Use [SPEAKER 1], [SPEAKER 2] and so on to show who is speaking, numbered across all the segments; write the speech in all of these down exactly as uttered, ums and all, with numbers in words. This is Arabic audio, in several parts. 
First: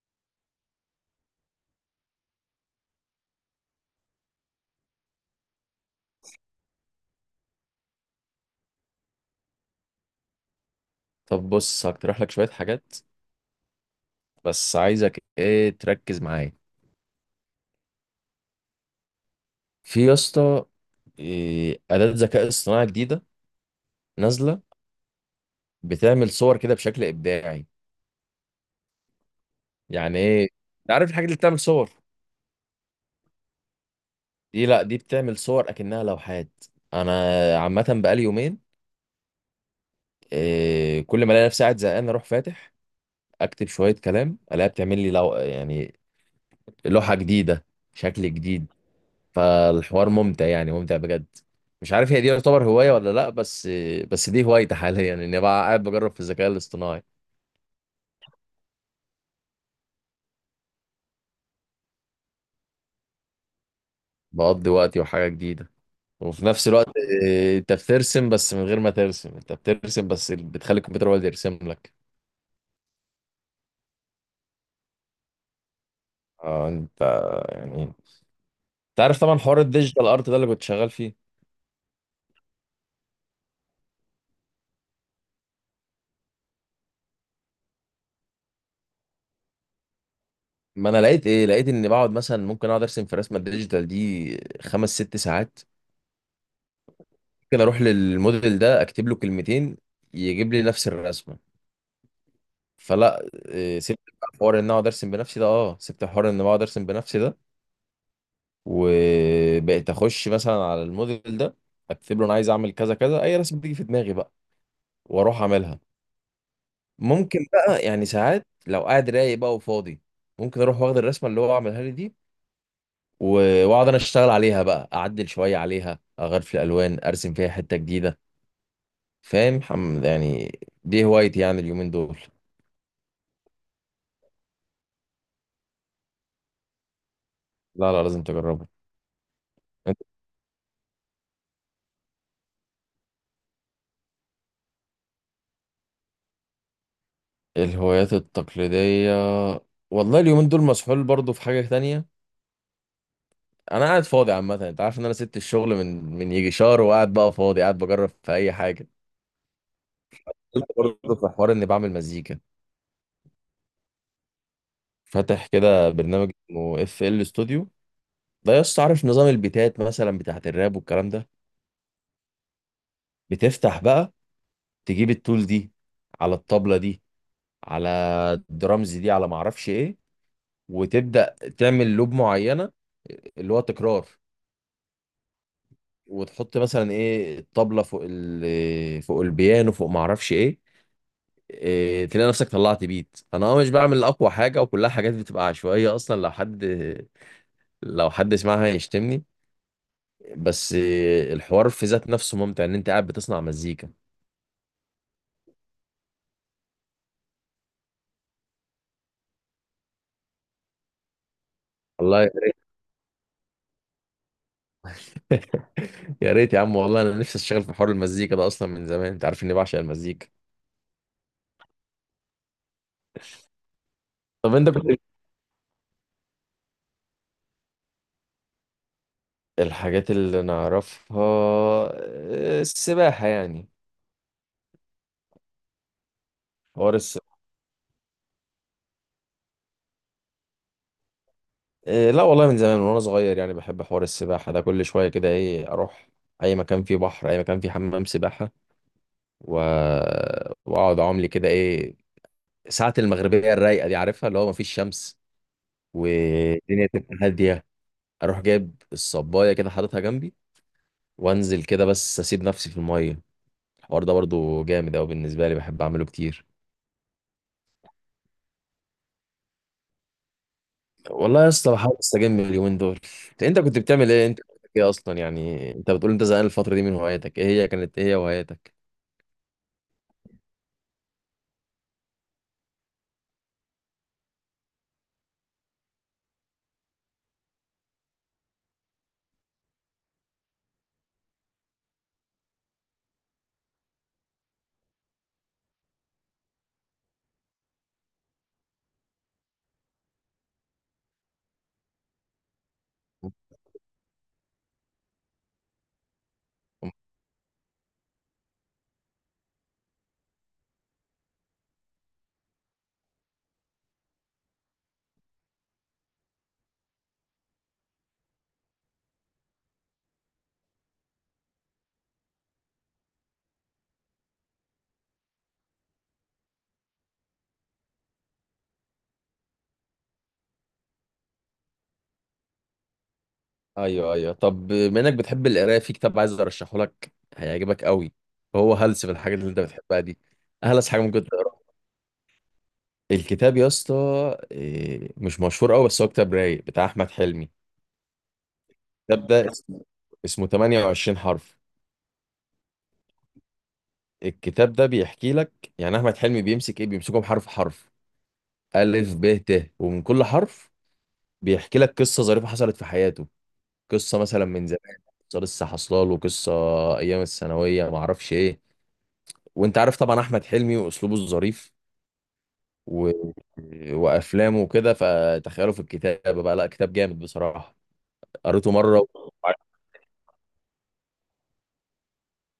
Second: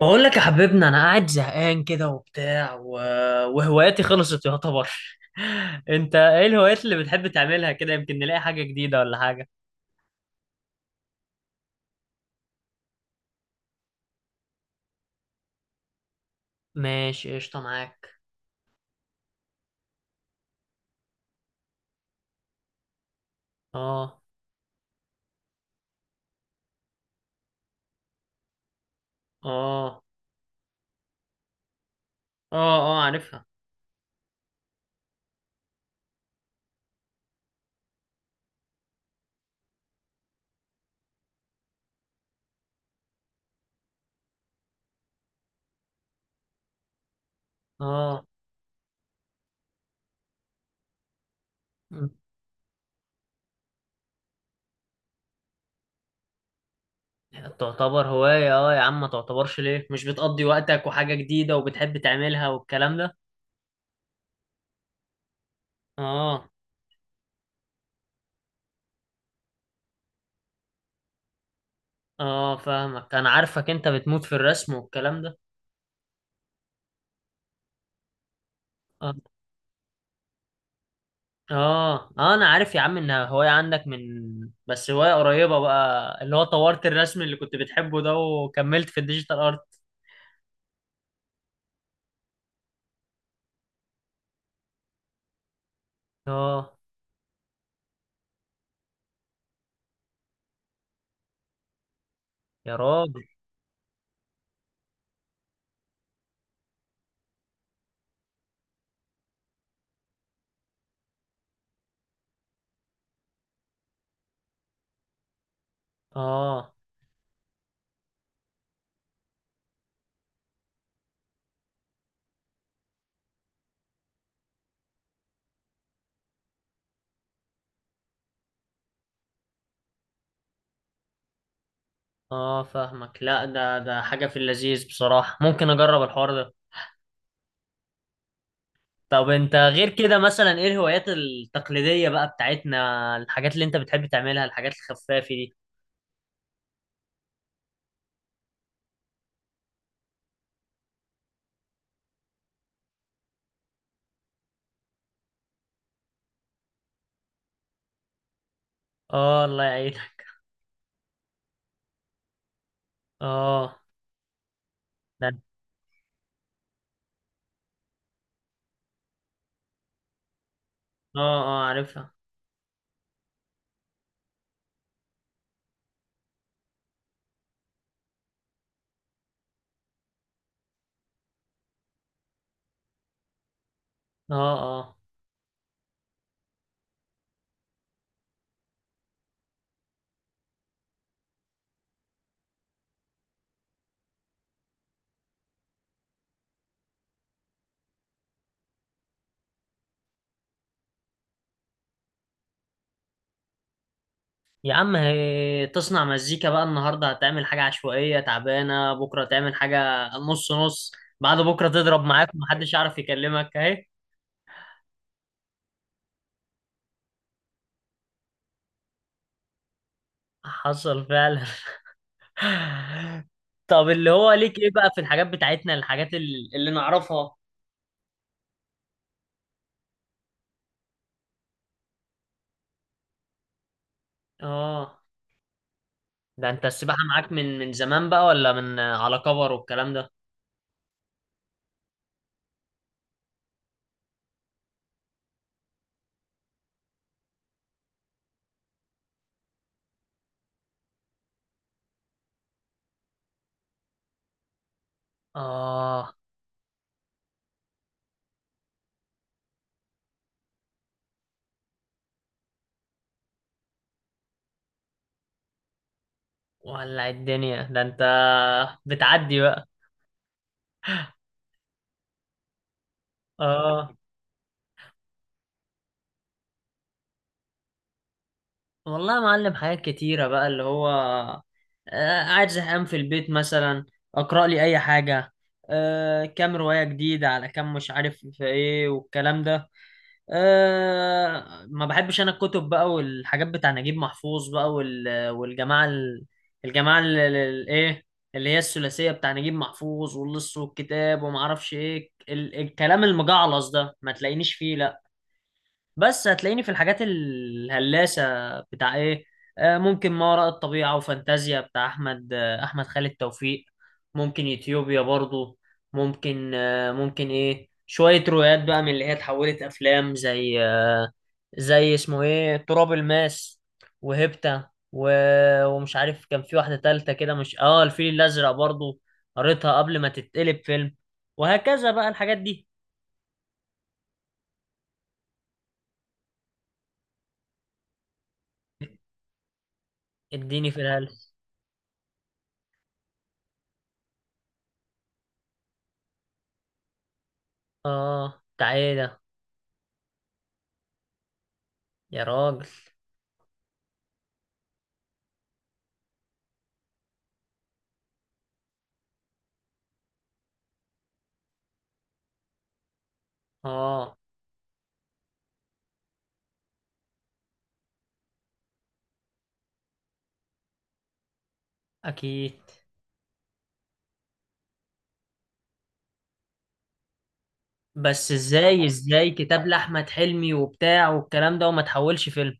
[SPEAKER 1] بقول لك يا حبيبنا انا قاعد زهقان كده وبتاع و... وهواياتي خلصت يعتبر. انت ايه الهوايات اللي بتحب تعملها كده؟ يمكن نلاقي حاجة جديدة ولا حاجة.
[SPEAKER 2] طب بص هقترح لك شوية حاجات. بس عايزك ايه تركز معايا
[SPEAKER 1] ماشي قشطة معاك.
[SPEAKER 2] في يا اسطى. إيه، أداة ذكاء اصطناعي جديدة
[SPEAKER 1] اه.
[SPEAKER 2] نازلة بتعمل صور كده بشكل إبداعي.
[SPEAKER 1] اه.
[SPEAKER 2] يعني ايه؟ أنت عارف الحاجة اللي بتعمل صور
[SPEAKER 1] اه. اه عارفها.
[SPEAKER 2] دي؟ لا، دي بتعمل صور أكنها لوحات. أنا عامة بقالي يومين، إيه، كل ما ألاقي نفسي قاعد زهقان أروح فاتح أكتب شوية كلام ألاقيها بتعمل لي لو... يعني لوحة جديدة، شكل
[SPEAKER 1] اه.
[SPEAKER 2] جديد. فالحوار ممتع، يعني ممتع بجد. مش
[SPEAKER 1] م.
[SPEAKER 2] عارف هي دي يعتبر هواية ولا لأ، بس بس دي هوايتي حاليا، إني بقى قاعد بجرب في الذكاء الاصطناعي.
[SPEAKER 1] تعتبر هواية اه يا عم، ما تعتبرش ليه؟ مش بتقضي وقتك وحاجة جديدة وبتحب تعملها والكلام ده.
[SPEAKER 2] بقضي وقتي وحاجة جديدة وفي
[SPEAKER 1] اه.
[SPEAKER 2] نفس الوقت. آه، أنت بترسم بس من غير ما ترسم، أنت بترسم بس بتخلي الكمبيوتر هو اللي يرسم لك.
[SPEAKER 1] اه فاهمك، انا عارفك انت بتموت في الرسم والكلام ده.
[SPEAKER 2] آه. أنت يعني أنت
[SPEAKER 1] آه.
[SPEAKER 2] عارف طبعا حوار الديجيتال أرت ده اللي كنت شغال فيه.
[SPEAKER 1] اه اه انا عارف يا عم ان هواية عندك من، بس هواية قريبة بقى اللي هو طورت الرسم اللي كنت بتحبه ده وكملت في الديجيتال ارت.
[SPEAKER 2] ما أنا لقيت إيه لقيت إني بقعد مثلا ممكن أقعد أرسم في رسمة الديجيتال دي خمس ست ساعات.
[SPEAKER 1] اه.
[SPEAKER 2] ممكن أروح للموديل ده أكتب له كلمتين يجيب لي نفس الرسمة.
[SPEAKER 1] يا راجل.
[SPEAKER 2] فلا إيه، سبت بقى حوار ان اقعد ارسم بنفسي ده، اه سبت حوار ان بقعد ارسم بنفسي ده، وبقيت اخش مثلا على الموديل ده اكتب له انا عايز اعمل كذا كذا، اي رسمه بتيجي في دماغي بقى واروح اعملها.
[SPEAKER 1] اه
[SPEAKER 2] ممكن بقى يعني ساعات لو قاعد رايق بقى وفاضي، ممكن اروح واخد الرسمه اللي هو عملها لي دي و- واقعد انا اشتغل عليها بقى، اعدل شويه عليها، اغير في الالوان، ارسم فيها حته جديده. فاهم؟ حم- يعني دي هوايتي يعني اليومين دول.
[SPEAKER 1] اه فاهمك. لا ده ده حاجة في اللذيذ بصراحة، ممكن اجرب الحوار ده.
[SPEAKER 2] لا لا، لازم تجربها.
[SPEAKER 1] طب انت غير كده مثلا ايه الهوايات التقليدية بقى بتاعتنا، الحاجات اللي انت بتحب تعملها، الحاجات الخفافة دي؟
[SPEAKER 2] الهوايات التقليدية، والله اليومين دول مسحول برضو في حاجة تانية. أنا قاعد فاضي عامة، أنت عارف إن أنا سبت الشغل من من يجي شهر وقاعد بقى فاضي قاعد بجرب في أي حاجة.
[SPEAKER 1] اه الله يعينك.
[SPEAKER 2] قلت برضو في حوار إني بعمل مزيكا،
[SPEAKER 1] اه. ده.
[SPEAKER 2] فاتح كده برنامج اسمه اف ال ستوديو. ده يا اسطى عارف نظام البيتات مثلا بتاعت الراب والكلام
[SPEAKER 1] اه
[SPEAKER 2] ده.
[SPEAKER 1] اه عارفها.
[SPEAKER 2] بتفتح بقى تجيب التول دي على الطبلة دي، على الدرامز دي، على معرفش إيه، وتبدأ تعمل لوب معينة، اللي هو تكرار.
[SPEAKER 1] اه. آه.
[SPEAKER 2] وتحط مثلا ايه الطبلة فوق ال فوق البيانو، فوق ما اعرفش ايه. إيه تلاقي نفسك طلعت بيت. انا اه مش بعمل اقوى حاجه، وكلها حاجات بتبقى عشوائيه، اصلا لو حد لو حد سمعها يشتمني. بس إيه، الحوار في ذات نفسه ممتع ان انت قاعد بتصنع مزيكا.
[SPEAKER 1] يا عم هي تصنع مزيكا بقى؟ النهارده هتعمل حاجة عشوائية تعبانة، بكرة تعمل حاجة نص نص، بعد بكرة تضرب
[SPEAKER 2] والله
[SPEAKER 1] معاك ومحدش يعرف يكلمك اهي.
[SPEAKER 2] يا ريت يا عم، والله انا نفسي اشتغل في حوار المزيكا ده اصلا من زمان، انت عارف اني بعشق المزيكا.
[SPEAKER 1] حصل فعلا. طب اللي هو
[SPEAKER 2] طب
[SPEAKER 1] ليك
[SPEAKER 2] انت
[SPEAKER 1] ايه بقى في
[SPEAKER 2] كنت،
[SPEAKER 1] الحاجات بتاعتنا، الحاجات ال- اللي نعرفها؟
[SPEAKER 2] الحاجات اللي نعرفها، آه، السباحه يعني.
[SPEAKER 1] اه. ده انت
[SPEAKER 2] حوار
[SPEAKER 1] السباحة
[SPEAKER 2] السباحه،
[SPEAKER 1] معاك من من زمان بقى ولا من على كبر والكلام ده؟
[SPEAKER 2] إيه لا والله من زمان، من وانا صغير يعني بحب حوار السباحه ده. كل شويه كده ايه اروح اي مكان فيه بحر، اي مكان فيه حمام سباحه، و... واقعد اعوم لي كده ايه. ساعه المغربيه الرايقه دي عارفها، اللي هو مفيش شمس
[SPEAKER 1] اه.
[SPEAKER 2] والدنيا تبقى هاديه. اروح جايب الصبايه كده حاططها جنبي وانزل كده بس اسيب نفسي في الميه. الحوار ده برضو جامد قوي بالنسبه لي، بحب اعمله كتير.
[SPEAKER 1] ولع الدنيا ده انت، بتعدي بقى.
[SPEAKER 2] والله يا اسطى بحاول استجم اليومين دول. انت إنت كنت
[SPEAKER 1] اه
[SPEAKER 2] بتعمل ايه؟ انت كنت ايه اصلا؟ يعني انت بتقول انت زهقان الفتره دي من هواياتك، ايه هي؟ كانت ايه هي هواياتك؟
[SPEAKER 1] والله يا معلم حاجات كتيرة بقى اللي هو آه، قاعد زهقان في البيت مثلا، اقرأ لي اي حاجة، آه، كام رواية جديدة على كام مش عارف في ايه والكلام ده. آه، ما بحبش انا الكتب بقى والحاجات بتاع نجيب محفوظ بقى وال- والجماعة ال- الجماعة ال- ال- ال- ايه، اللي هي الثلاثية بتاع نجيب محفوظ واللص والكتاب وما اعرفش ايه، ال- الكلام المجعلص ده ما تلاقينيش فيه. بس هتلاقيني في الحاجات الهلاسة. بتاع ايه؟ آه، ممكن ما وراء الطبيعة وفانتازيا بتاع احمد آه، احمد خالد توفيق. ممكن يوتيوبيا برضو. ممكن آه، ممكن ايه شوية روايات بقى من اللي هي اتحولت افلام، زي آه، زي اسمه ايه تراب الماس وهيبتا و... ومش عارف كان في واحدة تالتة كده، مش اه الفيل الازرق برضو، قريتها قبل ما تتقلب فيلم. وهكذا بقى الحاجات دي.
[SPEAKER 2] ايوه ايوه، طب بما انك بتحب القرايه، في كتاب عايز ارشحه لك، هيعجبك قوي. هو هلس في الحاجات اللي انت بتحبها دي.
[SPEAKER 1] اديني في
[SPEAKER 2] اهلس حاجه ممكن
[SPEAKER 1] الهلس.
[SPEAKER 2] تقراها. الكتاب يا اسطى إيه، مش مشهور قوي، بس هو كتاب رايق بتاع احمد حلمي.
[SPEAKER 1] اه تعالى.
[SPEAKER 2] الكتاب ده اسمه، اسمه ثمانية وعشرين حرف.
[SPEAKER 1] يا راجل.
[SPEAKER 2] الكتاب ده بيحكي لك، يعني احمد حلمي بيمسك ايه بيمسكهم حرف حرف، الف ب ت، ومن كل حرف بيحكي لك قصه ظريفه حصلت في حياته.
[SPEAKER 1] اه.
[SPEAKER 2] قصه مثلا من زمان، قصه لسه حصلاله، قصه ايام الثانويه، ما اعرفش ايه. وانت عارف طبعا احمد حلمي واسلوبه الظريف
[SPEAKER 1] اكيد.
[SPEAKER 2] و... وافلامه وكده، فتخيله في الكتابه بقى، لا كتاب جامد بصراحه.
[SPEAKER 1] بس
[SPEAKER 2] قريته
[SPEAKER 1] ازاي
[SPEAKER 2] مره.
[SPEAKER 1] ازاي كتاب لاحمد حلمي وبتاع والكلام ده وما تحولش فيلم؟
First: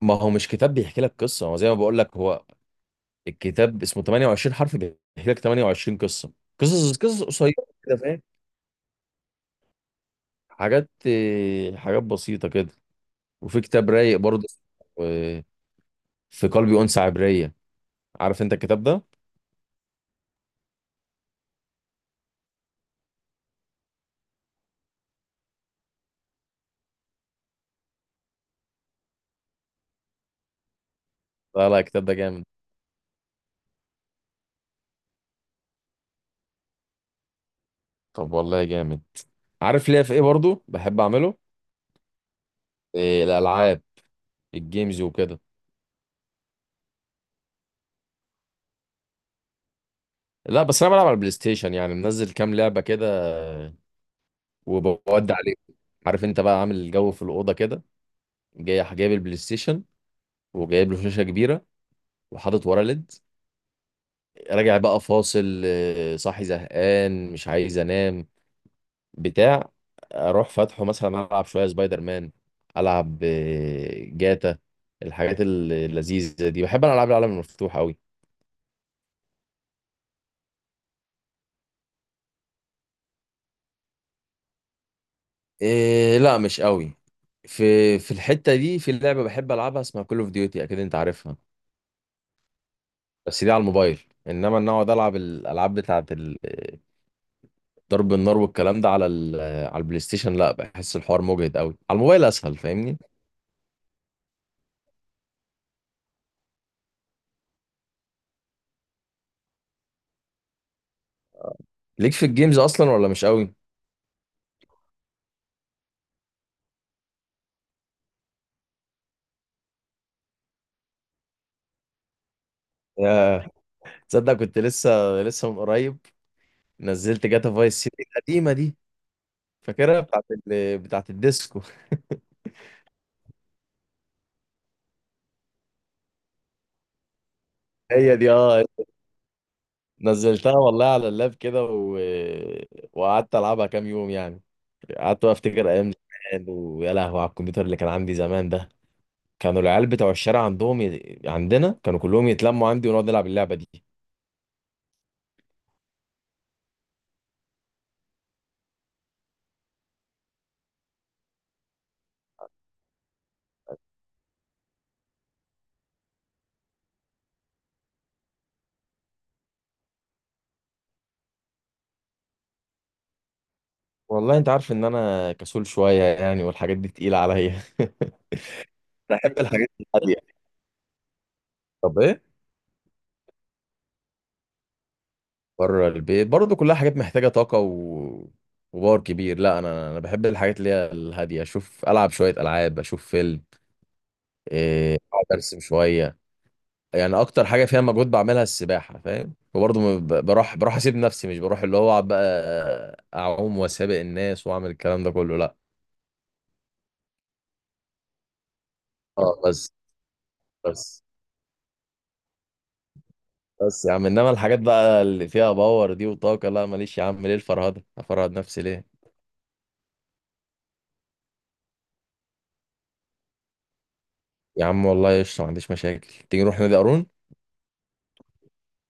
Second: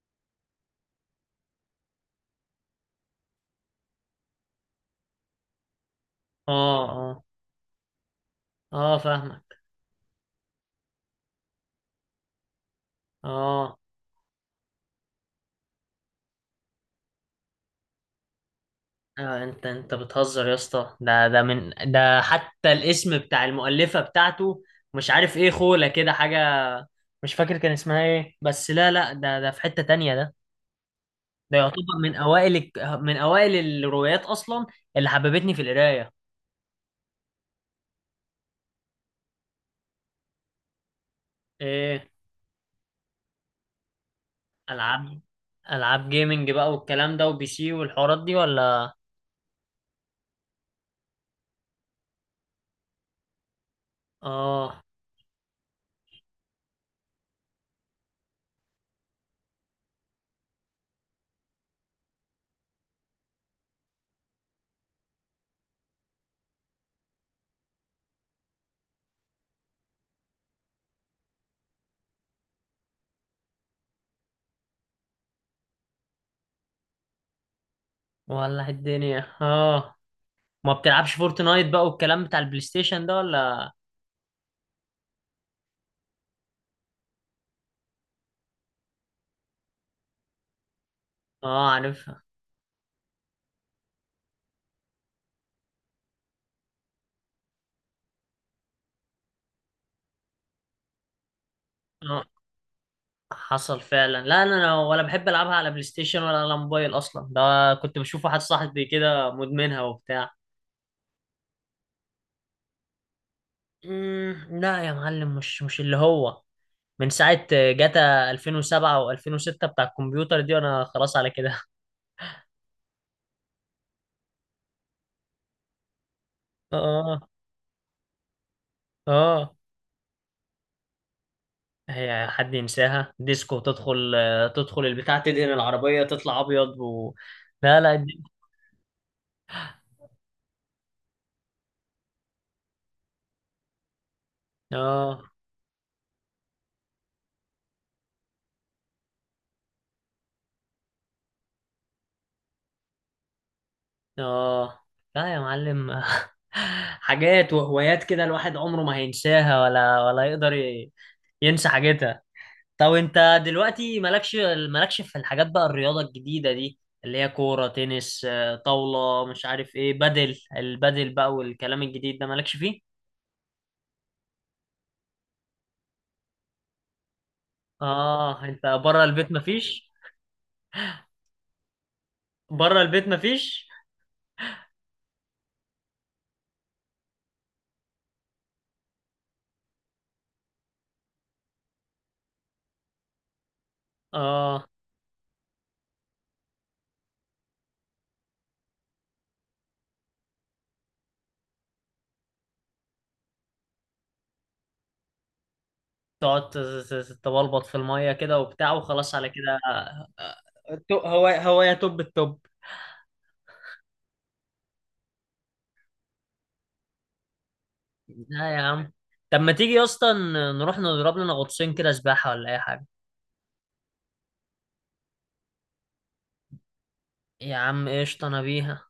[SPEAKER 2] ما هو مش كتاب بيحكي لك قصه، هو زي ما بقول لك، هو الكتاب اسمه ثمانية وعشرين حرف بيحكي لك ثمانية وعشرين قصه.
[SPEAKER 1] اه.
[SPEAKER 2] قصص
[SPEAKER 1] اه.
[SPEAKER 2] قصص قصيره كده، فاهم؟
[SPEAKER 1] اه فاهمك.
[SPEAKER 2] حاجات آه، حاجات بسيطه كده. وفي
[SPEAKER 1] اه.
[SPEAKER 2] كتاب رايق برضه، آه، في قلبي انثى عبريه. عارف انت الكتاب ده؟
[SPEAKER 1] آه، انت انت بتهزر يا اسطى، ده ده من، ده حتى الاسم بتاع المؤلفة بتاعته مش عارف ايه خولة كده حاجة، مش فاكر كان اسمها ايه، بس لا لا ده ده في حتة تانية ده، ده
[SPEAKER 2] لا لا،
[SPEAKER 1] يعتبر
[SPEAKER 2] الكتاب
[SPEAKER 1] من
[SPEAKER 2] ده جامد.
[SPEAKER 1] اوائل الك- من اوائل الروايات اصلا اللي حببتني في القراية.
[SPEAKER 2] طب والله جامد. عارف ليه في ايه برضه بحب اعمله؟
[SPEAKER 1] ايه؟
[SPEAKER 2] آه، الالعاب، الجيمز
[SPEAKER 1] العاب.
[SPEAKER 2] وكده.
[SPEAKER 1] العاب جيمنج بقى والكلام ده وبي سي والحوارات دي ولا؟
[SPEAKER 2] لا بس انا بلعب على البلاي ستيشن، يعني منزل كام لعبه كده
[SPEAKER 1] اه.
[SPEAKER 2] وبودي عليه. عارف انت بقى عامل الجو في الاوضه كده، جاي جايب البلاي ستيشن وجايب له شاشه كبيره وحاطط وراه ليد، راجع بقى فاصل، آه، صاحي زهقان مش عايز انام، بتاع، اروح فاتحه مثلا العب شويه سبايدر مان، العب آه، جاتا. الحاجات اللذيذه دي، بحب انا العاب العالم المفتوح قوي.
[SPEAKER 1] ولا الدنيا اه. ما بتلعبش فورتنايت بقى والكلام بتاع البلاي ستيشن ده ولا؟
[SPEAKER 2] إيه لا مش قوي. في في الحتة دي في لعبة بحب ألعبها اسمها كول اوف ديوتي، أكيد أنت عارفها.
[SPEAKER 1] اه عارفها.
[SPEAKER 2] بس دي على الموبايل. إنما إن أقعد ألعب الألعاب بتاعة ال- ضرب النار والكلام ده على ال- على البلاي ستيشن، لا بحس الحوار مجهد قوي، على
[SPEAKER 1] اه.
[SPEAKER 2] الموبايل أسهل، فاهمني.
[SPEAKER 1] حصل فعلا. لا انا، أنا ولا بحب العبها على بلاي ستيشن ولا على موبايل اصلا، ده كنت بشوف واحد صاحبي كده مدمنها وبتاع.
[SPEAKER 2] ليك في الجيمز أصلا ولا مش قوي؟
[SPEAKER 1] مم، لا يا معلم، مش مش اللي هو من ساعة جاتا ألفين وسبعة و2006 بتاع الكمبيوتر دي وانا خلاص على كده.
[SPEAKER 2] يا تصدق كنت لسه لسه من قريب
[SPEAKER 1] اه.
[SPEAKER 2] نزلت جاتا فايس سيتي القديمة دي،
[SPEAKER 1] اه
[SPEAKER 2] فاكرها بتاعة ال... بتاعة الديسكو.
[SPEAKER 1] هي حد ينساها؟ ديسكو تدخل آه، تدخل البتاع تدهن العربية تطلع أبيض و... لا لا
[SPEAKER 2] هي
[SPEAKER 1] الد-
[SPEAKER 2] دي اه. نزلتها والله على اللاب كده و... وقعدت العبها كام يوم يعني.
[SPEAKER 1] اه.
[SPEAKER 2] قعدت بقى افتكر ايام زمان، ويا لهوي على الكمبيوتر اللي كان عندي زمان ده. كانوا العيال بتوع الشارع عندهم ي... عندنا كانوا كلهم يتلموا عندي ونقعد نلعب اللعبه دي.
[SPEAKER 1] اه لا يا معلم. حاجات وهوايات كده الواحد عمره ما هينساها ولا ولا يقدر ي- ينسى حاجتها. طب انت دلوقتي مالكش مالكش في الحاجات بقى الرياضة الجديدة دي، اللي هي كورة تنس آه، طاولة مش عارف ايه بدل البدل بقى والكلام الجديد ده، مالكش فيه؟
[SPEAKER 2] والله انت عارف ان انا كسول شويه يعني، والحاجات دي تقيله عليا.
[SPEAKER 1] اه انت بره البيت
[SPEAKER 2] بحب الحاجات
[SPEAKER 1] مفيش؟
[SPEAKER 2] الهاديه. طب ايه.
[SPEAKER 1] بره البيت مفيش.
[SPEAKER 2] بره البيت برضه كلها حاجات محتاجه طاقه و... وباور كبير، لا انا انا بحب الحاجات اللي هي الهاديه، اشوف العب شويه العاب، اشوف فيلم،
[SPEAKER 1] اه
[SPEAKER 2] إيه، اقعد ارسم شويه. يعني اكتر حاجه فيها مجهود بعملها السباحه، فاهم. وبرضه ما ب- بروح بروح اسيب نفسي، مش بروح اللي هو أقعد بقى اعوم واسابق الناس واعمل الكلام ده كله، لا.
[SPEAKER 1] تقعد ت- ت- تبلبط في المية كده وبتاع وخلاص على
[SPEAKER 2] اه
[SPEAKER 1] كده
[SPEAKER 2] بس.
[SPEAKER 1] آه، آه، تو-
[SPEAKER 2] بس
[SPEAKER 1] هو هو يا توب التوب.
[SPEAKER 2] بس يا عم انما الحاجات بقى اللي فيها باور دي وطاقه، لا ماليش. يا عم ليه الفرهده؟ افرهد
[SPEAKER 1] لا يا
[SPEAKER 2] نفسي ليه؟
[SPEAKER 1] عم. طب ما تيجي يا اسطى ن- نروح نضرب لنا غطسين كده سباحة ولا أي حاجة؟
[SPEAKER 2] يا عم والله قشطه، ما عنديش مشاكل، تيجي نروح نادي قارون.
[SPEAKER 1] يا عم قشطة أنا بيها.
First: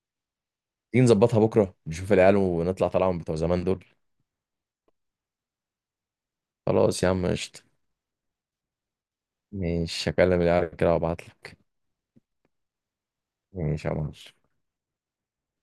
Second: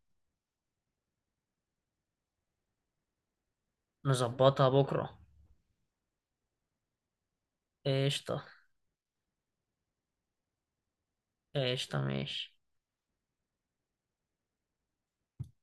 [SPEAKER 2] تيجي نظبطها بكره، نشوف العيال ونطلع طلعهم بتوع زمان دول.
[SPEAKER 1] نظبطها بكرة.
[SPEAKER 2] خلاص يا عم قشطه.
[SPEAKER 1] قشطة.
[SPEAKER 2] ماشي هكلم العيال كده وابعت لك.
[SPEAKER 1] قشطة ماشي.
[SPEAKER 2] ماشي يا معلم.